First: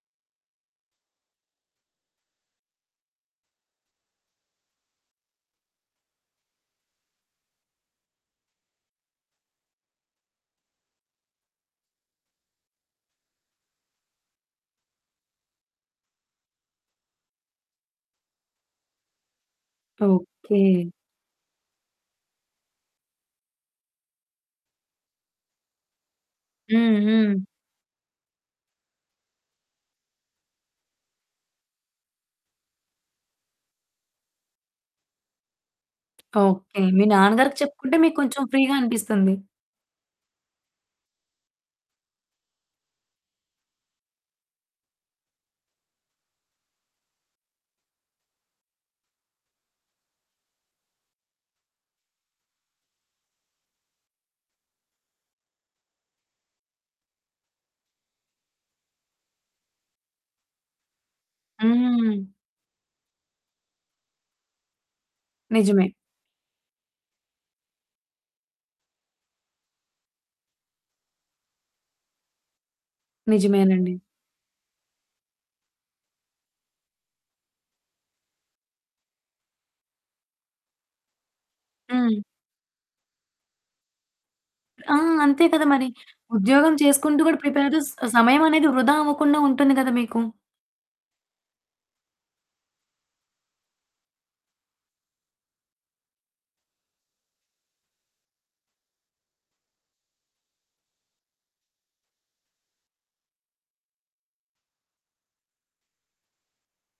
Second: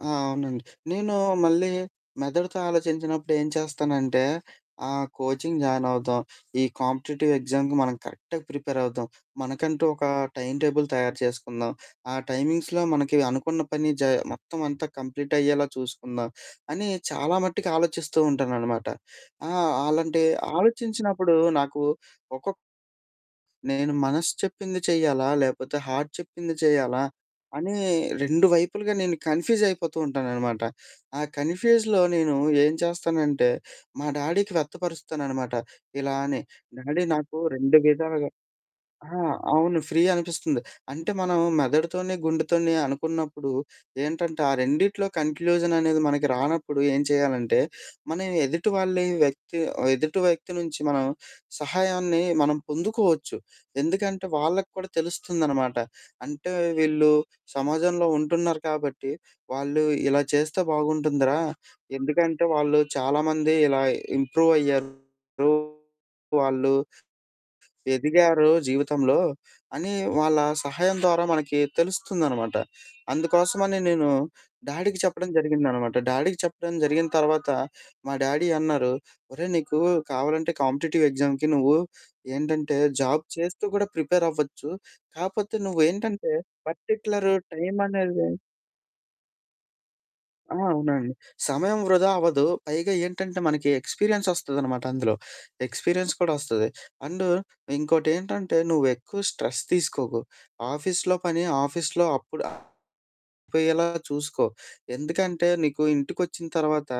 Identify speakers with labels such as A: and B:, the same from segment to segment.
A: ఆ! అవునండి. నేను మళ్ళీ మెదడుతో ఆలోచించినప్పుడు ఏం చేస్తానంటే, ఆహ్, కోచింగ్ జాయినవుదాం. ఈ కాంపిటీటివ్ ఎగ్జామ్‌కి మనం కరెక్ట్‌గా ప్రిపేరవుదాం, మనకంటూ ఒక టైమ్ టేబుల్ తయారు చేసుకుందాం, ఆ టైమింగ్స్‌లో మనకి అనుకున్న పని జ మొత్తమంతా కంప్లీట్ అయ్యేలా చూసుకుందాం. అని చాలా మట్టికి ఆలోచిస్తూ ఉంటాననమాట. ఆహ్, అలాంటి
B: ఓకే.
A: ఆలోచించినప్పుడు నాకు ఒక్కొక్ నేను మనస్సు చెప్పింది చెయ్యాలా, లేపోతే హార్ట్ చెప్పింది
B: హ్మ్,
A: చేయాలా,
B: హ్మ్.
A: అని 2 వైపులుగా నేను కన్‌ఫ్యూజయిపోతూ ఉంటాననమాట. ఆ కన్‌ఫ్యూజ్‌లో నేను ఏం చేస్తానంటే, మా డాడీకి వ్యక్తపరుస్తాననమాట. ఇలా అని
B: ఓకే.
A: డాడీ
B: మీ
A: నాకు
B: నాన్నగారికి
A: 2
B: చెప్పుకుంటే,
A: విధాలుగా
B: మీక్కొంచెం ఫ్రీ‌గా
A: ఆ!
B: అనిపిస్తుంది.
A: అవును ఫ్రీ అనిపిస్తుంది. అంటే మనం మెదడుతోనీ, గుండెతోనీ అనుకున్నప్పుడు ఏంటంటే, ఆ రెండిట్లో కంక్లూజననేది మనకి రానప్పుడు ఏం చేయాలంటే, మనం ఎదుటి వాళ్లీ వ్యక్తి ఆహ్, ఎదుటి వ్యక్తి నుంచి మనం సహాయాన్ని మనం పొందుకోవచ్చు. ఎందుకంటే, వాళ్ళకి కూడా తెలుస్తుందనమాట. అంటే వీళ్ళు సమాజంలో ఉంటున్నారు కాబట్టి, వాళ్ళు ఇలా చేస్తే బాగుంటుందిరా.
B: హ్మ్.
A: ఎందుకంటే, వాళ్ళు చాలా మంది ఇలా ఇంప్రూవయ్యారు
B: నిజమే.
A: వాళ్ళు. ఎదిగారు జీవితంలో అని వాళ్ళ సహాయం ద్వారా మనకి తెలుస్తుందనమాట. అందుకోసమని
B: నిజమేనండి.
A: నేను డాడీకి చెప్పడం జరిగిందనమాట. డాడీకి చెప్పడం జరిగిన తర్వాత, మా డాడీ అన్నారు. "ఒరేయ్! నీకు కావాలంటే, కాంపిటీటివ్ ఎగ్జామ్‌కి నువ్వు
B: హ్మ్.
A: ఏంటంటే, జాబ్ చేస్తూ కూడా ప్రిపేరవ్వచ్చు.
B: ఆ! అంతే
A: కాపోతే
B: కదా! మరి.
A: నువ్వేంటంటే
B: ఉద్యోగం చేసుకుంటూ
A: పర్టిక్యులర్
B: కూడా ప్రిపేరుస్ ఆహ్,
A: టైమనేది"
B: సమయమనేది వృధా అవ్వకుండా ఉంటుంది కదా మీకు.
A: ఆ! అవునండి. సమయం వృధా అవ్వదు. పైగా ఏంటంటే మనకి ఎక్స్‌పీరియన్స్ వస్తదనమాట అందులో. ఎక్స్‌పీరియన్స్ కూడా వస్తది. అండు ఇంకోటేంటంటే, "నువ్వు ఎక్కువ స్ట్రెస్ తీసుకోకు, ఆఫీస్‌లో పని ఆఫీస్‌లో అప్పుడైపోయేలా చూసుకో, ఎందుకంటే నీకు ఇంటికొచ్చిన తర్వాత,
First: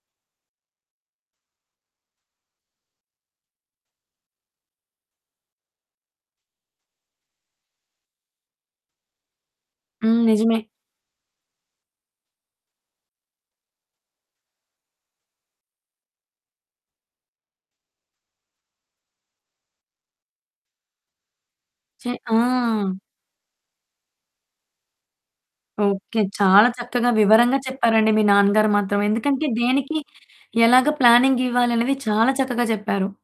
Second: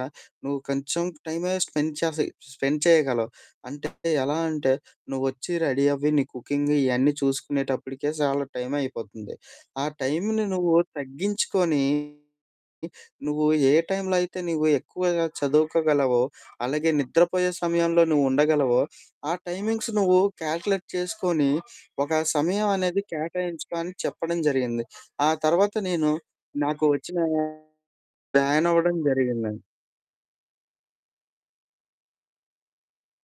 A: నువ్వు కొంచెం టైమే స్పెండ్ చసి స్పెండ్ చేయగలవు. అంటే ఎలా అంటే, నువ్వొచ్చి రెడీ అవ్వి. నీ కుకింగ్ ఇయన్నీ చూసుకునేటప్పటికే చాలా టైమయిపోతుంది. ఆ
B: హ్మ్.
A: టైంని
B: నిజమే.
A: నువ్వు తగ్గించుకొని, నువ్వు ఏ టైంలో అయితే నువ్వు ఎక్కువగా చదువుకోగలవో, అలాగే నిద్రపోయే సమయంలో నువ్వు ఉండగలవో, ఆ టైమింగ్స్ నువ్వు కాలిక్యులేట్ చేసుకొని, ఒక
B: చె ఆ!
A: సమయమనేది కేటాయించుకో." అని చెప్పడం జరిగింది. ఆ తర్వాత నేను
B: ఓకే. చాలా
A: నాకు
B: చక్కగా
A: వచ్చినా
B: వివరంగా చెప్పారండి. మీ నాన్నగారు
A: బ్యానవ్వడం
B: మాత్రం. ఎందుకంటే,
A: జరిగిందండి.
B: దేనికి ఎలాగా ప్లానింగివ్వాలనేది చాలా చక్కగా జెప్పారు.